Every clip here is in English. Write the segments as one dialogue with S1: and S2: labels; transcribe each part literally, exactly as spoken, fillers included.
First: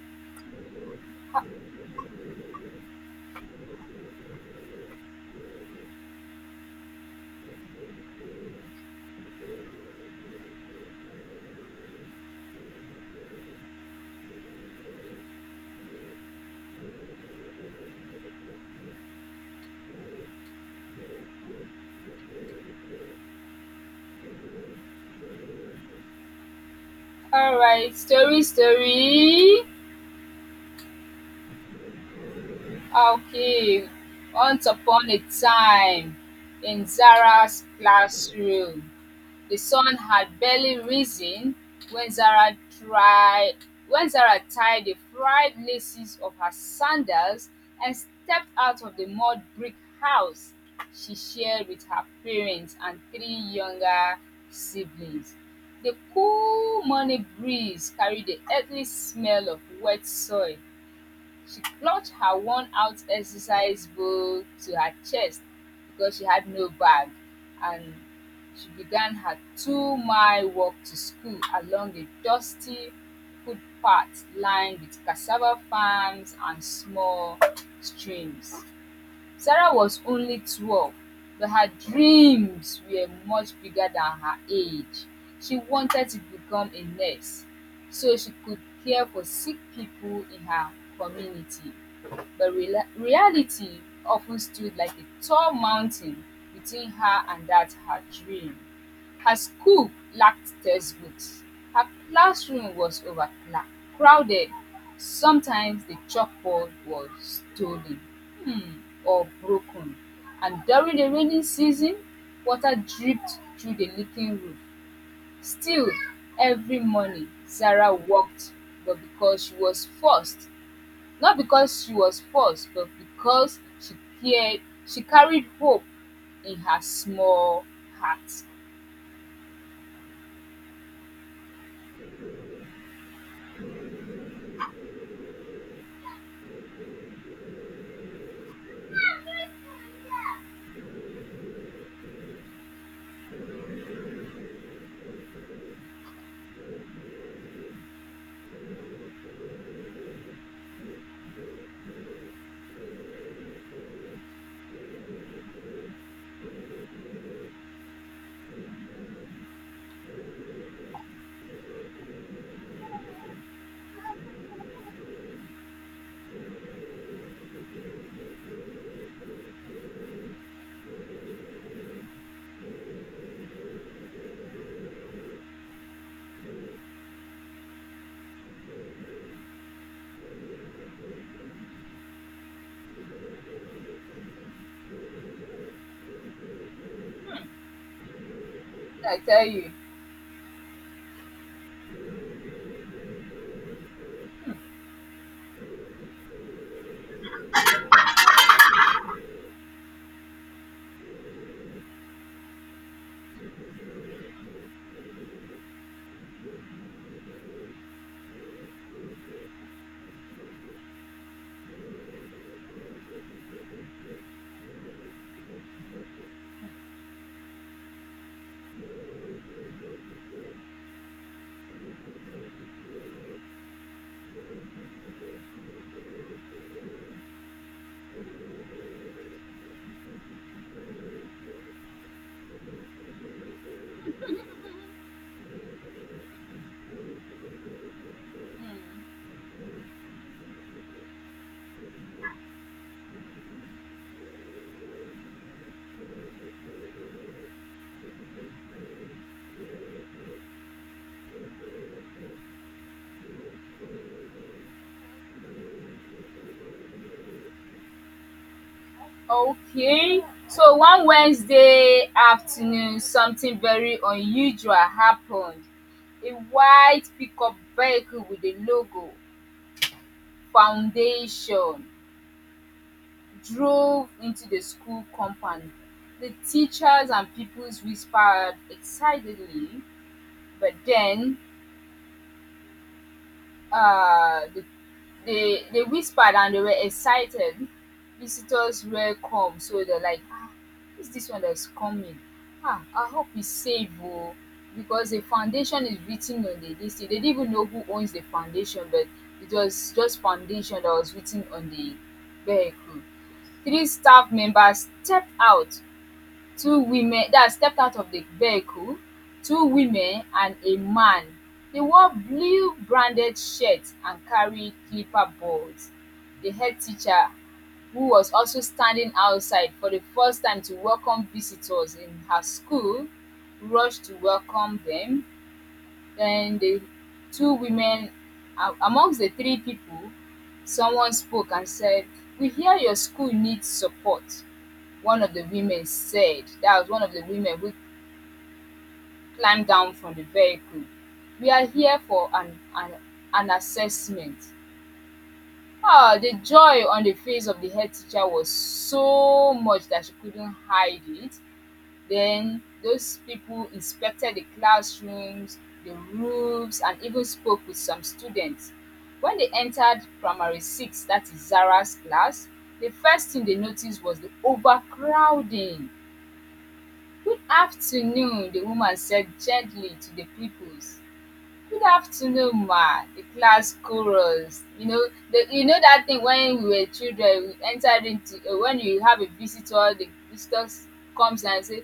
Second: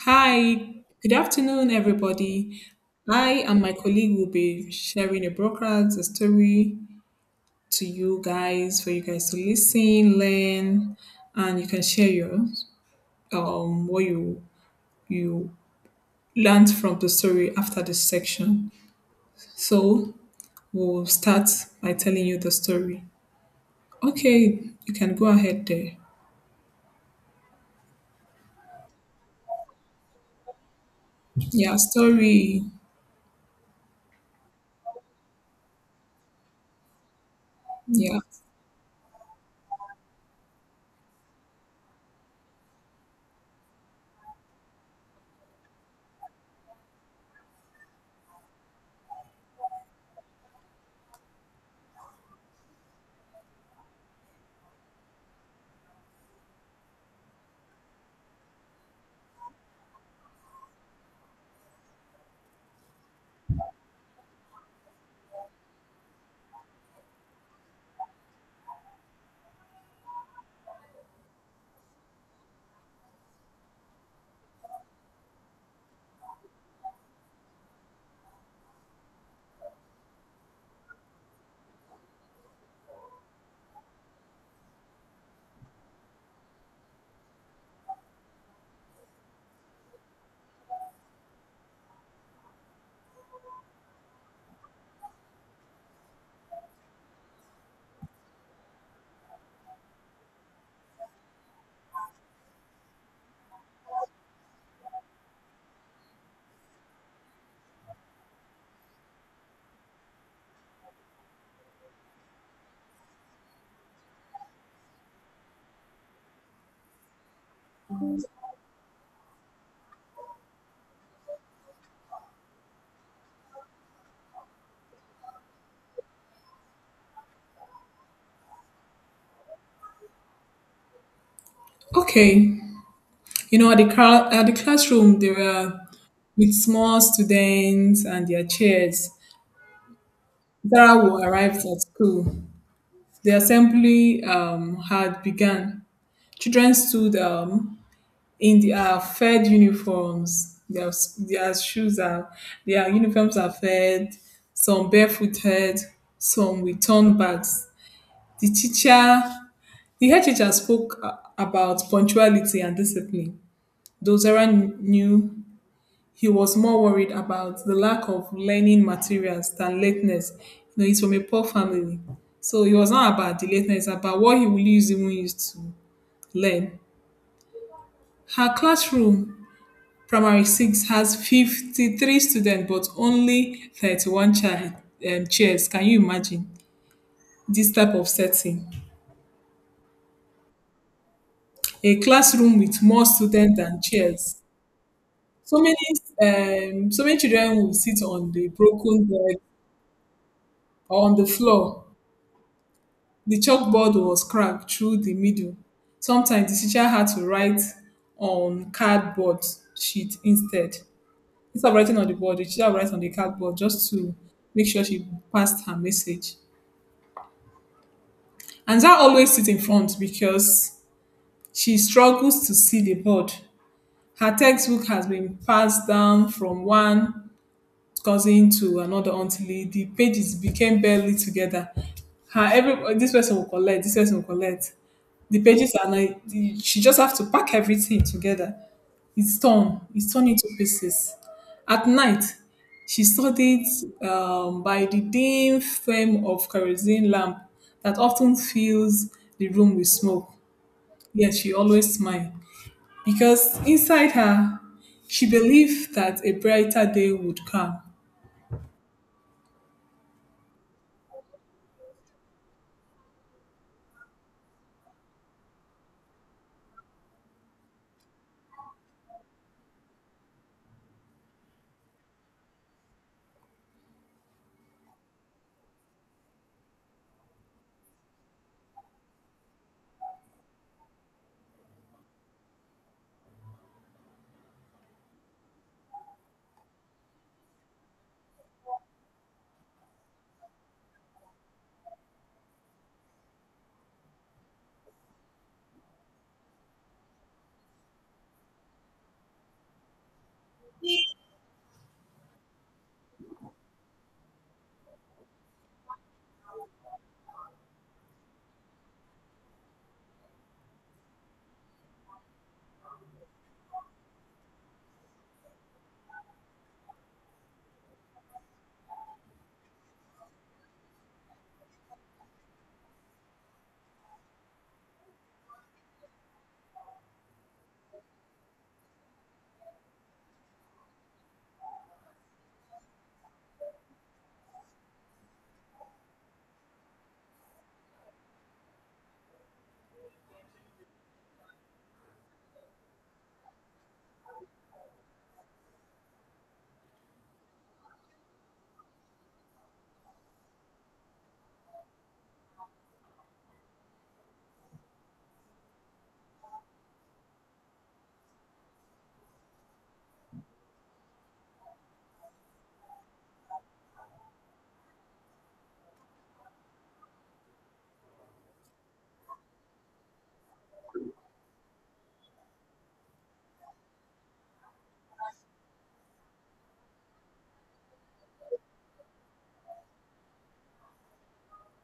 S1: Hi, good afternoon, everybody. I and my colleague will be sharing a broadcast, a story to you guys for you guys to listen, learn, and you can share your um what you you learned from the story after this section. So we'll start by telling you the story. Okay, you can go ahead there.
S2: Alright, story, story.
S1: Yeah, story.
S2: Okay. Once upon a time in Zara's
S1: Yeah.
S2: classroom. The sun had barely risen when Zara tried when Zara tied the fried laces of her sandals and stepped out of the mud brick house she shared with her parents and three younger siblings. The cool morning breeze carried the earthly smell of wet soil. She clutched her worn out exercise book to her chest because she had no bag, and she began her two mile walk to school along a dusty footpath lined with cassava farms and small streams. Sarah was only twelve, but her dreams were much bigger than her age. She wanted to become a nurse so she could care for sick people in her community. But rela reality often stood like a tall mountain between her and that her dream. Her school lacked textbooks. Her classroom was overcrowded. Sometimes the chalkboard was stolen or broken, and during the rainy season, water dripped through the leaking roof. Still, every morning, Sarah walked, but because she was forced. not because she was forced, but because she cared, she carried hope in her small heart.
S1: Okay. You know, at the, cra- at the classroom, there were with small students and their chairs. Zara who arrived at school. The assembly um, had begun. Children stood um, in their fed uniforms. Their, their shoes are, their uniforms are fed, some barefooted, some with turned bags. The teacher, the head teacher spoke uh, about punctuality and discipline. Though Zara knew he was more worried about the lack of learning materials than lateness. You know, he's from a poor family. So it was not about the lateness, it's about what he will use even use to learn. Her classroom, primary six, has fifty-three students, but only thirty-one child, um, chairs. Can you imagine this type of setting?
S2: I tell you.
S1: A classroom with more students than chairs. So many, um, so many children will sit on the broken bed or on the floor. The chalkboard was cracked through the middle. Sometimes the teacher had to write on cardboard sheet instead. Instead of writing on the board, the teacher would write on the cardboard just to make sure she passed her message. And Zara always sits in front because she struggles to see the board. Her textbook has been passed down from one cousin to another until the pages became barely together. Her every this person will collect, this person will collect. The pages are like she just have to pack everything together. It's torn. It's torn into pieces. At night, she studied um, by the dim flame of kerosene lamp that often fills the room with smoke. Yet she always smiled because inside her, she believed that a brighter day would come.
S2: Okay. So one Wednesday afternoon, something very unusual happened. A white pickup vehicle with a logo foundation drove into the school compound. The teachers and pupils whispered excitedly, but then uh, the, they they whispered and they were excited. Visitors were come, so they're like, ah, who's this one that's coming? Ah, I hope he's safe, oh, because the foundation is written on the this thing. They didn't even know who owns the foundation, but it was just foundation that was written on the vehicle. Three staff members stepped out, two women that stepped out of the vehicle, two women and a man. They wore blue branded shirts and carried clipper boards. The head teacher, who was also standing outside for the first time to welcome visitors in her school, rushed to welcome them. Then the two women, a- amongst the three people, someone spoke and said, "We hear your school needs support," one of the women said. That was one of the women who climbed down from the vehicle. "We are here for an, an, an assessment." Ah, the joy on the face of the head teacher was so much that she couldn't hide it. Then those people inspected the classrooms, the roofs, and even spoke with some students. When they entered primary six, that is Zara's class, the first thing they noticed was the overcrowding. "Good afternoon," the woman said gently to the pupils. "Good afternoon, ma," the class chorus. You know, the, you know that thing when we were children, we entered into uh, when you have a visitor, the visitor comes and say,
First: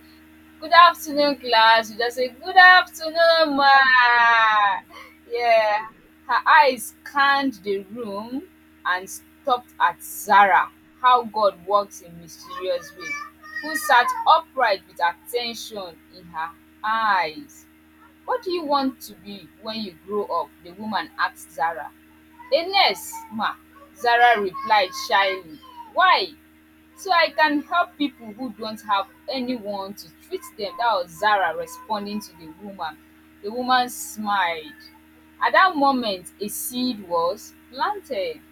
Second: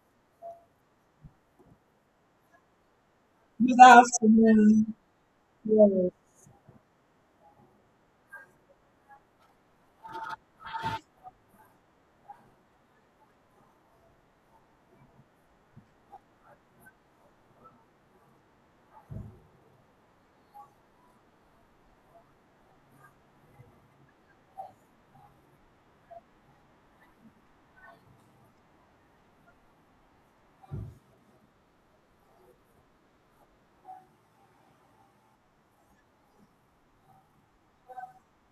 S2: "Good afternoon, class." You just say, "Good afternoon, ma."
S1: That afternoon,
S2: Yeah,
S1: yeah,
S2: her eyes scanned the room and stopped at Zara. How God works in mysterious ways. Who sat upright with attention in her eyes. "What do you want to be when you grow up?" the woman asked Zara. "A nurse, ma," Zara replied shyly. "Why?" "So I can help people who don't have anyone to treat them," that was Zara responding to the woman. The woman smiled. At that moment a seed was planted.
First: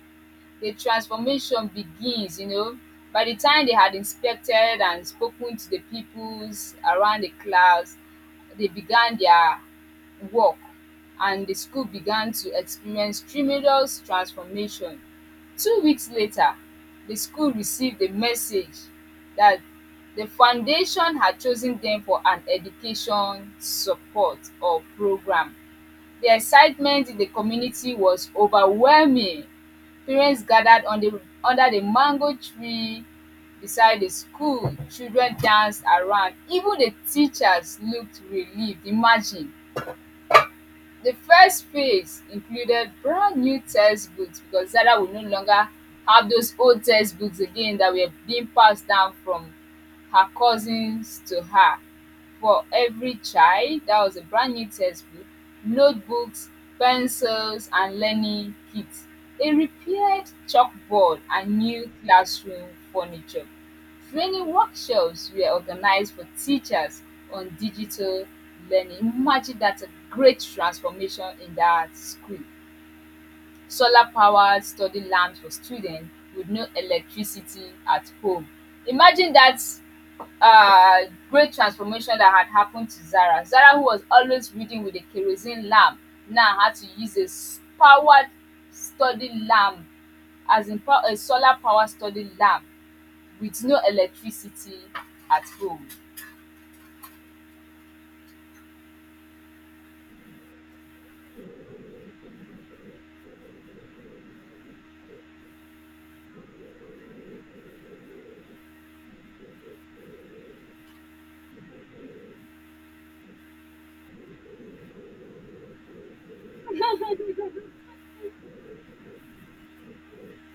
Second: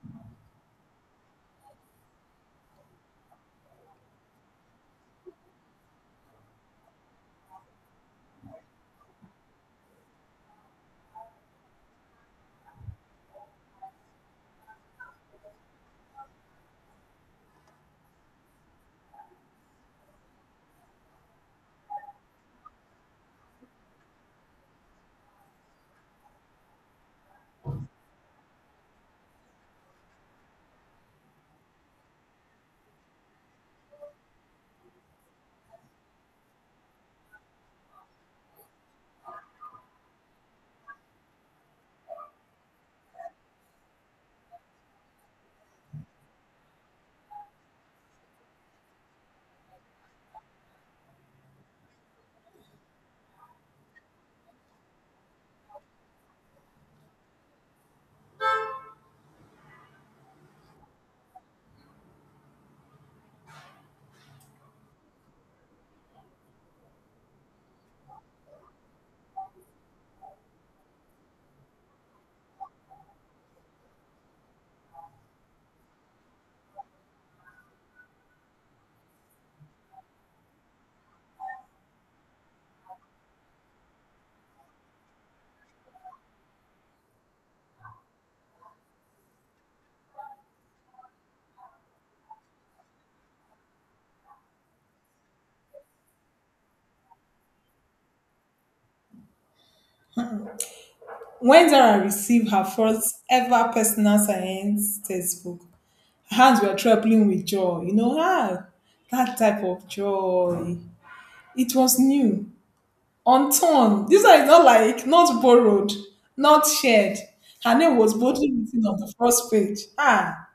S2: The transformation begins, you know. By the time they had inspected and spoken to the peoples around the class, they began their work, and the school began to experience tremendous transformation. Two weeks later, the school received a message that the foundation had chosen them for an education support or program. The excitement in the community was overwhelming. Parents gathered on the, under the mango tree beside the school, children danced around, even the teachers looked relieved. Imagine, the first phase included brand new textbooks, because Zara would no longer have those old textbooks again that were being passed down from her cousins to her, for every child. That was a brand new textbook, notebooks, pencils, and learning kits, a repaired chalkboard, and new classroom furniture. Training workshops were organized for teachers on digital learning. Imagine that's a great transformation in that school. Solar-powered study lamps for students with no electricity at home. Imagine that uh, great transformation that had happened to Zara. Zara, who was always reading with a kerosene lamp, now had to use a s- powered study lamp, as in pow- a solar powered study lamp with no electricity at home.
S1: when Zara received her first ever personal science textbook, hands were trembling with joy, you know, ah, that type of joy. It was new, unturned. This one is not like, not borrowed, not shared. Her name was boldly written on the first page. Ah,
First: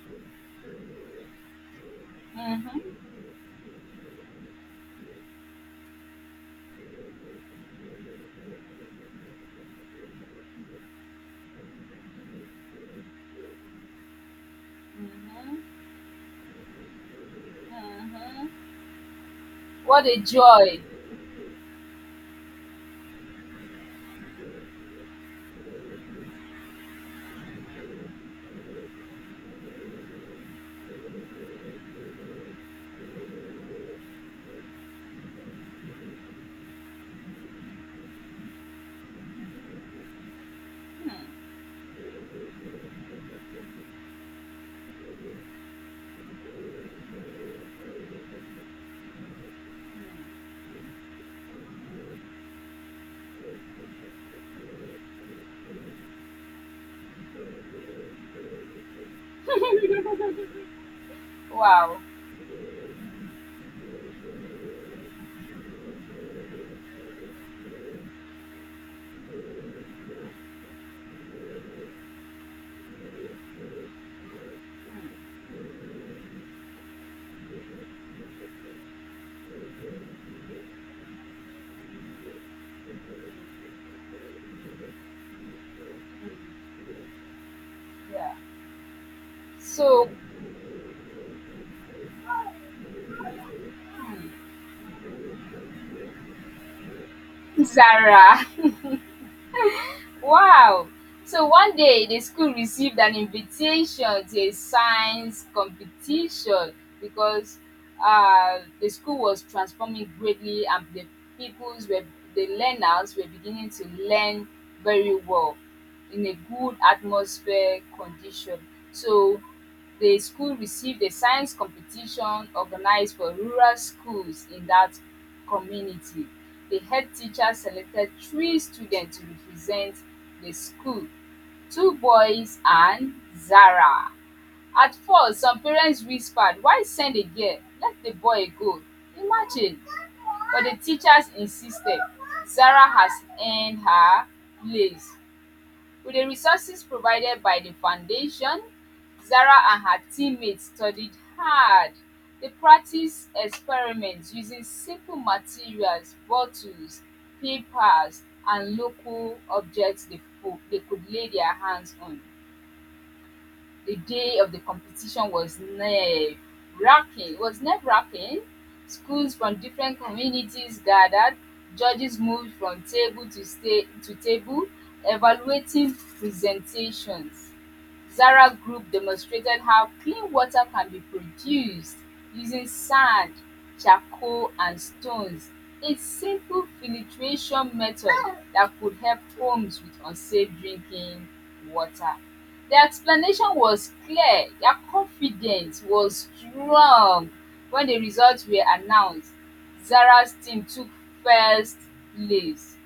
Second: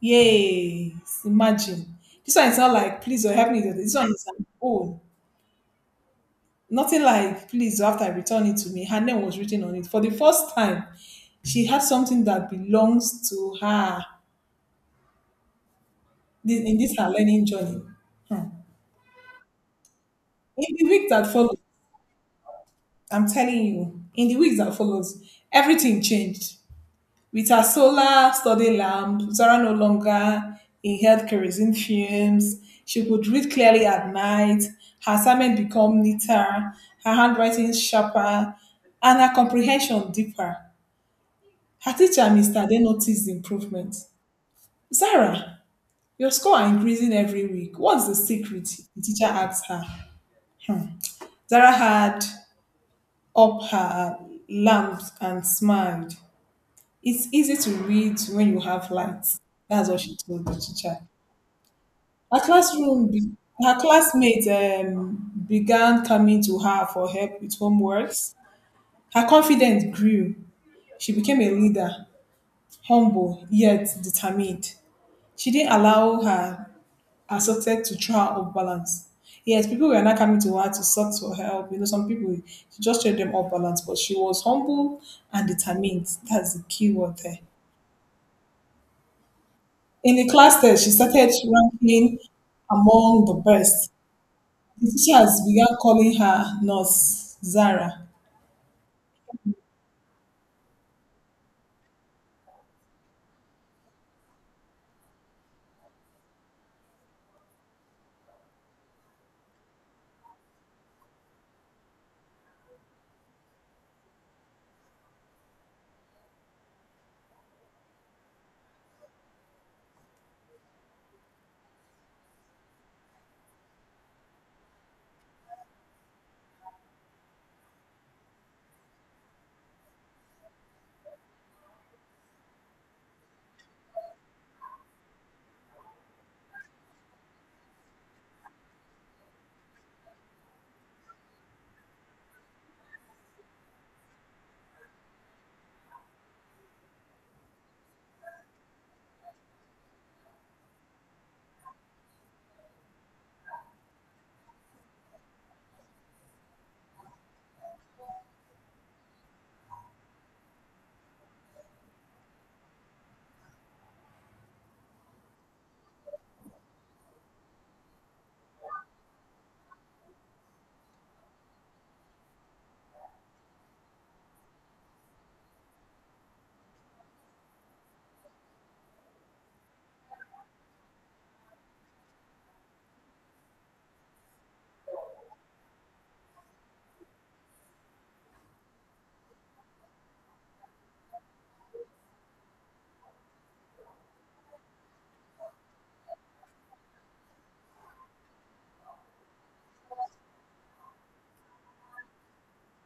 S1: yes, imagine. This one is not
S2: Mm-hmm.
S1: like, please or help me. With This this one is an own. Nothing like, please, or after I return it to me. Her name was written on it. For the first time, she had something that belongs to her.
S2: Mm-hmm.
S1: This- in this her learning journey. Hmm.
S2: Mm-hmm. What a
S1: In
S2: joy!
S1: the week that followed, I'm telling you, in the weeks that follows, everything changed. With her solar study lamp, Zara no longer inhaled kerosene fumes. She could read clearly at night. Her assignment become neater, her handwriting sharper, and her comprehension deeper. Her teacher, mister Ade, noticed the improvement. Zara, your score are increasing every week. What's the secret? The teacher asked her. Hmm. Zara had up her lamps and smiled. It's easy to read when you have lights. That's what she told the teacher.
S2: Wow.
S1: Her classroom, be- Her classmates um, began coming to her for help with homeworks. Her confidence grew. She became a leader, humble yet determined. She didn't allow her assorted to throw her off balance. Yes, people were not coming to her to seek for help. You know, some people she just threw them off balance, but she was humble and determined. That's the key word there.
S2: Yeah. So,
S1: In the class test, she started ranking among the best. The teachers began calling her Nurse Zara.
S2: Zara. Wow! So one day the school received an invitation to a science competition, because uh, the school was transforming greatly and the pupils were the learners were beginning to learn very well in a good atmosphere condition. So the school received a science competition organized for rural schools in that community. The head teacher selected three students to represent the school, two boys and Zara. At first, some parents whispered, "Why send a girl? Let the boy go." Imagine. But the teachers insisted. Zara has earned her place. With the resources provided by the foundation, Zara and her teammates studied hard. They practiced experiments using simple materials, bottles, papers, and local objects they, could- they could lay their hands on. The day of the competition was nerve wracking. Was nerve wracking. Schools from different communities gathered. Judges moved from table to sta- to table, evaluating presentations. Zara Group demonstrated how clean water can be produced using sand, charcoal and stones, a simple filtration method that could help homes with unsafe drinking water. Their explanation was clear, their confidence was strong when the results were announced. Zara's team took first place.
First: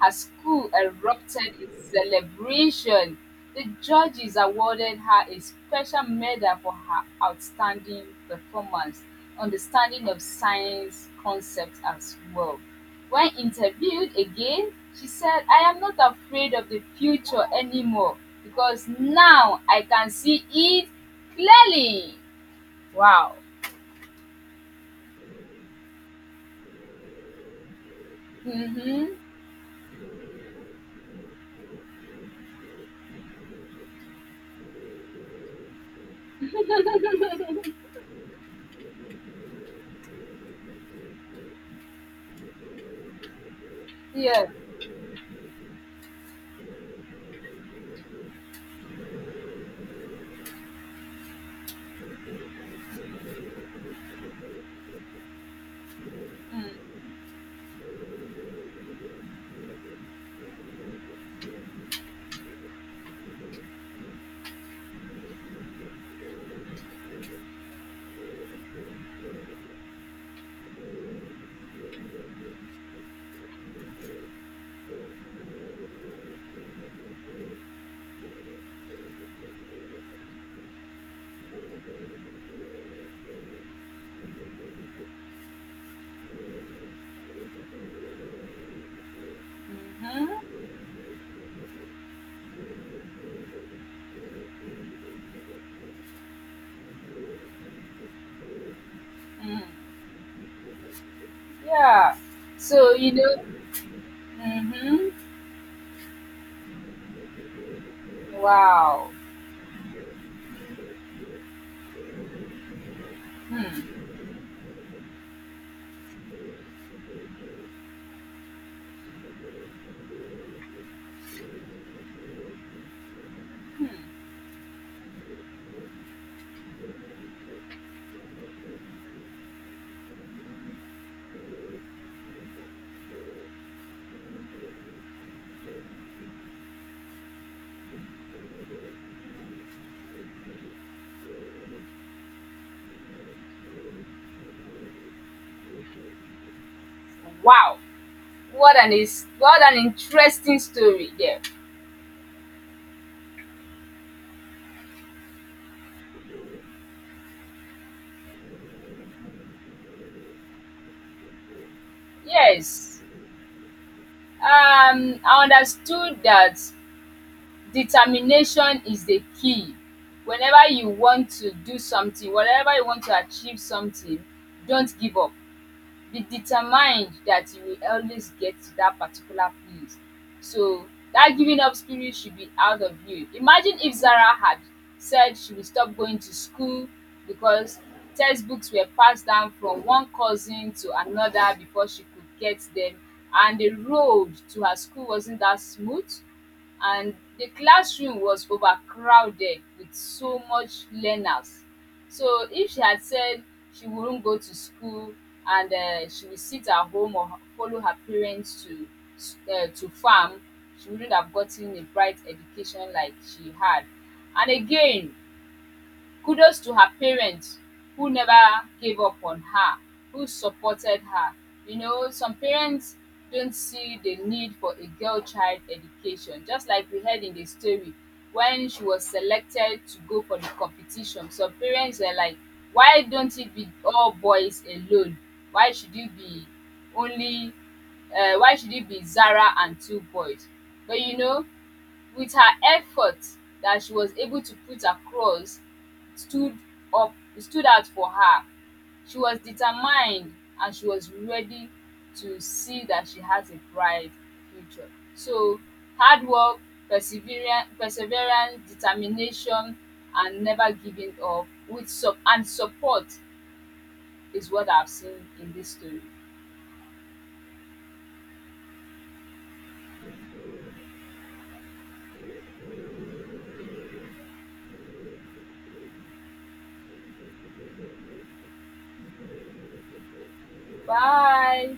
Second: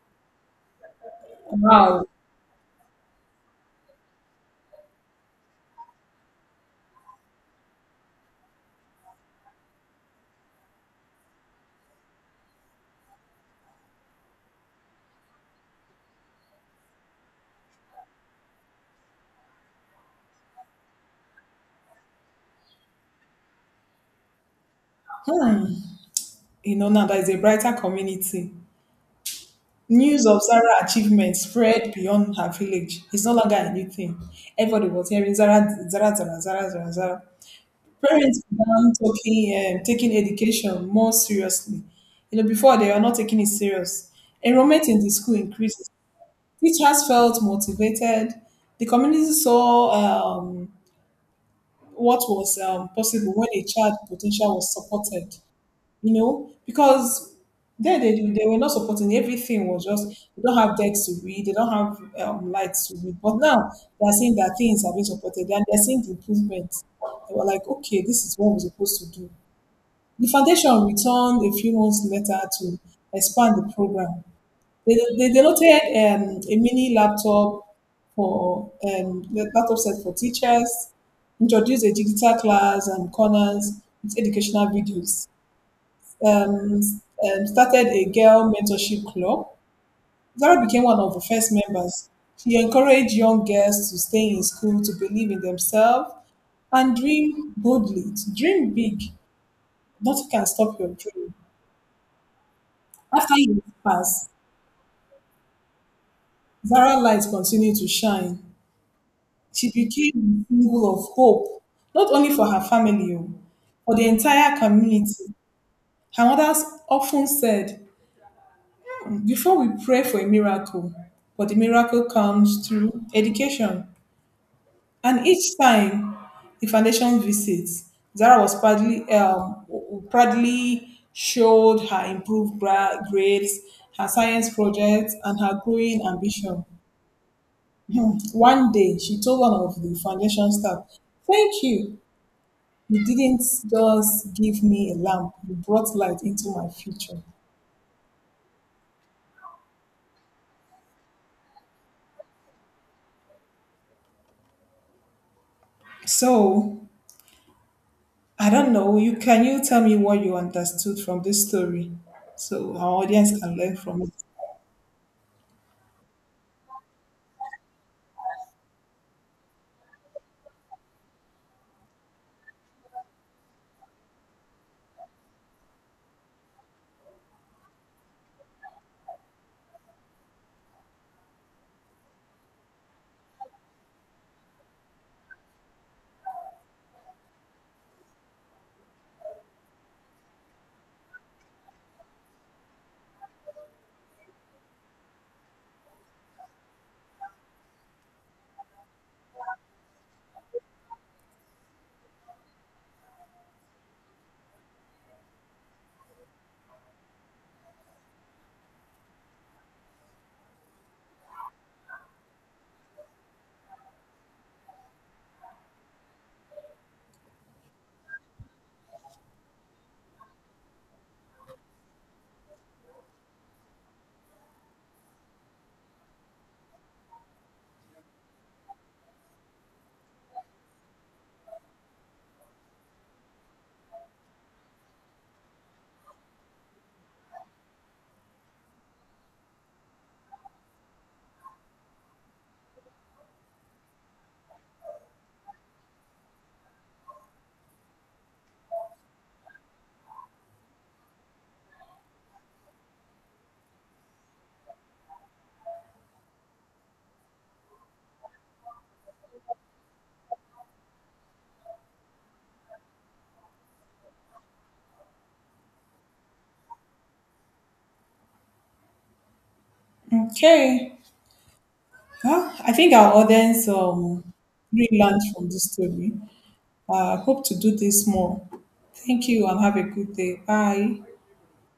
S2: Her school erupted in
S1: Wow,
S2: celebration. The judges awarded her a special medal for her outstanding performance, understanding of science concepts as well. When interviewed again, she said, "I am not afraid of the future anymore because now I can see it clearly." Wow.
S1: you know, now that is a brighter community.
S2: Mm-hmm.
S1: News of Zara's achievements spread beyond her village. It's no longer a new thing. Everybody was hearing Zara, Zara, Zara, Zara, Zara, Zara. Parents began talking, um, taking education more seriously. You know, before they were not taking it serious.
S2: Yeah.
S1: Enrollment in the school increases. Teachers felt motivated. The community saw um, what was um, possible when a child's potential was supported. You know, because there they, they were not supporting. Everything was just they don't have decks to read. They don't have um, lights to read. But now they are seeing that things are being supported and they're seeing the improvements they were like, okay, this is what we're supposed to do. The foundation returned a few months later to expand the program. They, they donated um, a mini laptop for um, the laptop set for teachers, introduced a digital class and corners with educational videos, um, um, started a girl mentorship club.
S2: Mm-hmm.
S1: Zara became one of the first members. She encouraged young girls to stay in school, to believe in themselves, and dream boldly. To dream big.
S2: Mm.
S1: Nothing can stop your dream.
S2: Yeah. So, you
S1: After
S2: know,
S1: years passed,
S2: mm-hmm.
S1: Zara light continued to shine.
S2: Wow.
S1: She became a symbol of hope, not only for her family, oh, for the entire community. Her mothers often said, before we pray for a miracle, but the miracle comes through education. And each time the foundation visits, Zara was proudly, um, proudly showed her improved gra- grades, her science projects, and her growing ambition. One day, she told one of the foundation staff, thank you. You didn't just give me a lamp, you brought light into my future.
S2: Wow. What an is what an interesting story there.
S1: So, I don't know. You can you tell me what you understood from this story so
S2: Yes.
S1: our audience can learn from it?
S2: Um I understood that determination is the key. Whenever you want to do something, whatever you want to achieve something, don't give up. Be determined that you will always get to that particular place. So that giving up spirit should be out of you. Imagine if Zara had said she would stop going to school because textbooks were passed down from one cousin to another before she could get them, and the road to her school wasn't that smooth and the classroom was overcrowded with so much learners. So if she had said she wouldn't go to school and uh, she would sit at home or h- follow her parents to s- uh, to farm, she wouldn't have gotten a bright education like she had. And again, kudos to her parents who never gave up on her, who supported her. You know, some parents don't see the need for a girl child education. Just like we heard in the story, when she was selected to go for the competition, some parents were like, "Why don't it be all boys alone? Why should you be only, uh, why should it be Zara and two boys?" But you know, with her efforts that she was able to put across stood up stood out for her. She was determined and she was ready to see that she has a bright future. So hard work, perseverance, perseverance, determination and never giving up with sup and support is what I've seen in this story.
S1: Okay. Well, I think our audience um, really learned from this story. I uh, hope to do this more. Thank you and have a good day. Bye.
S2: Bye.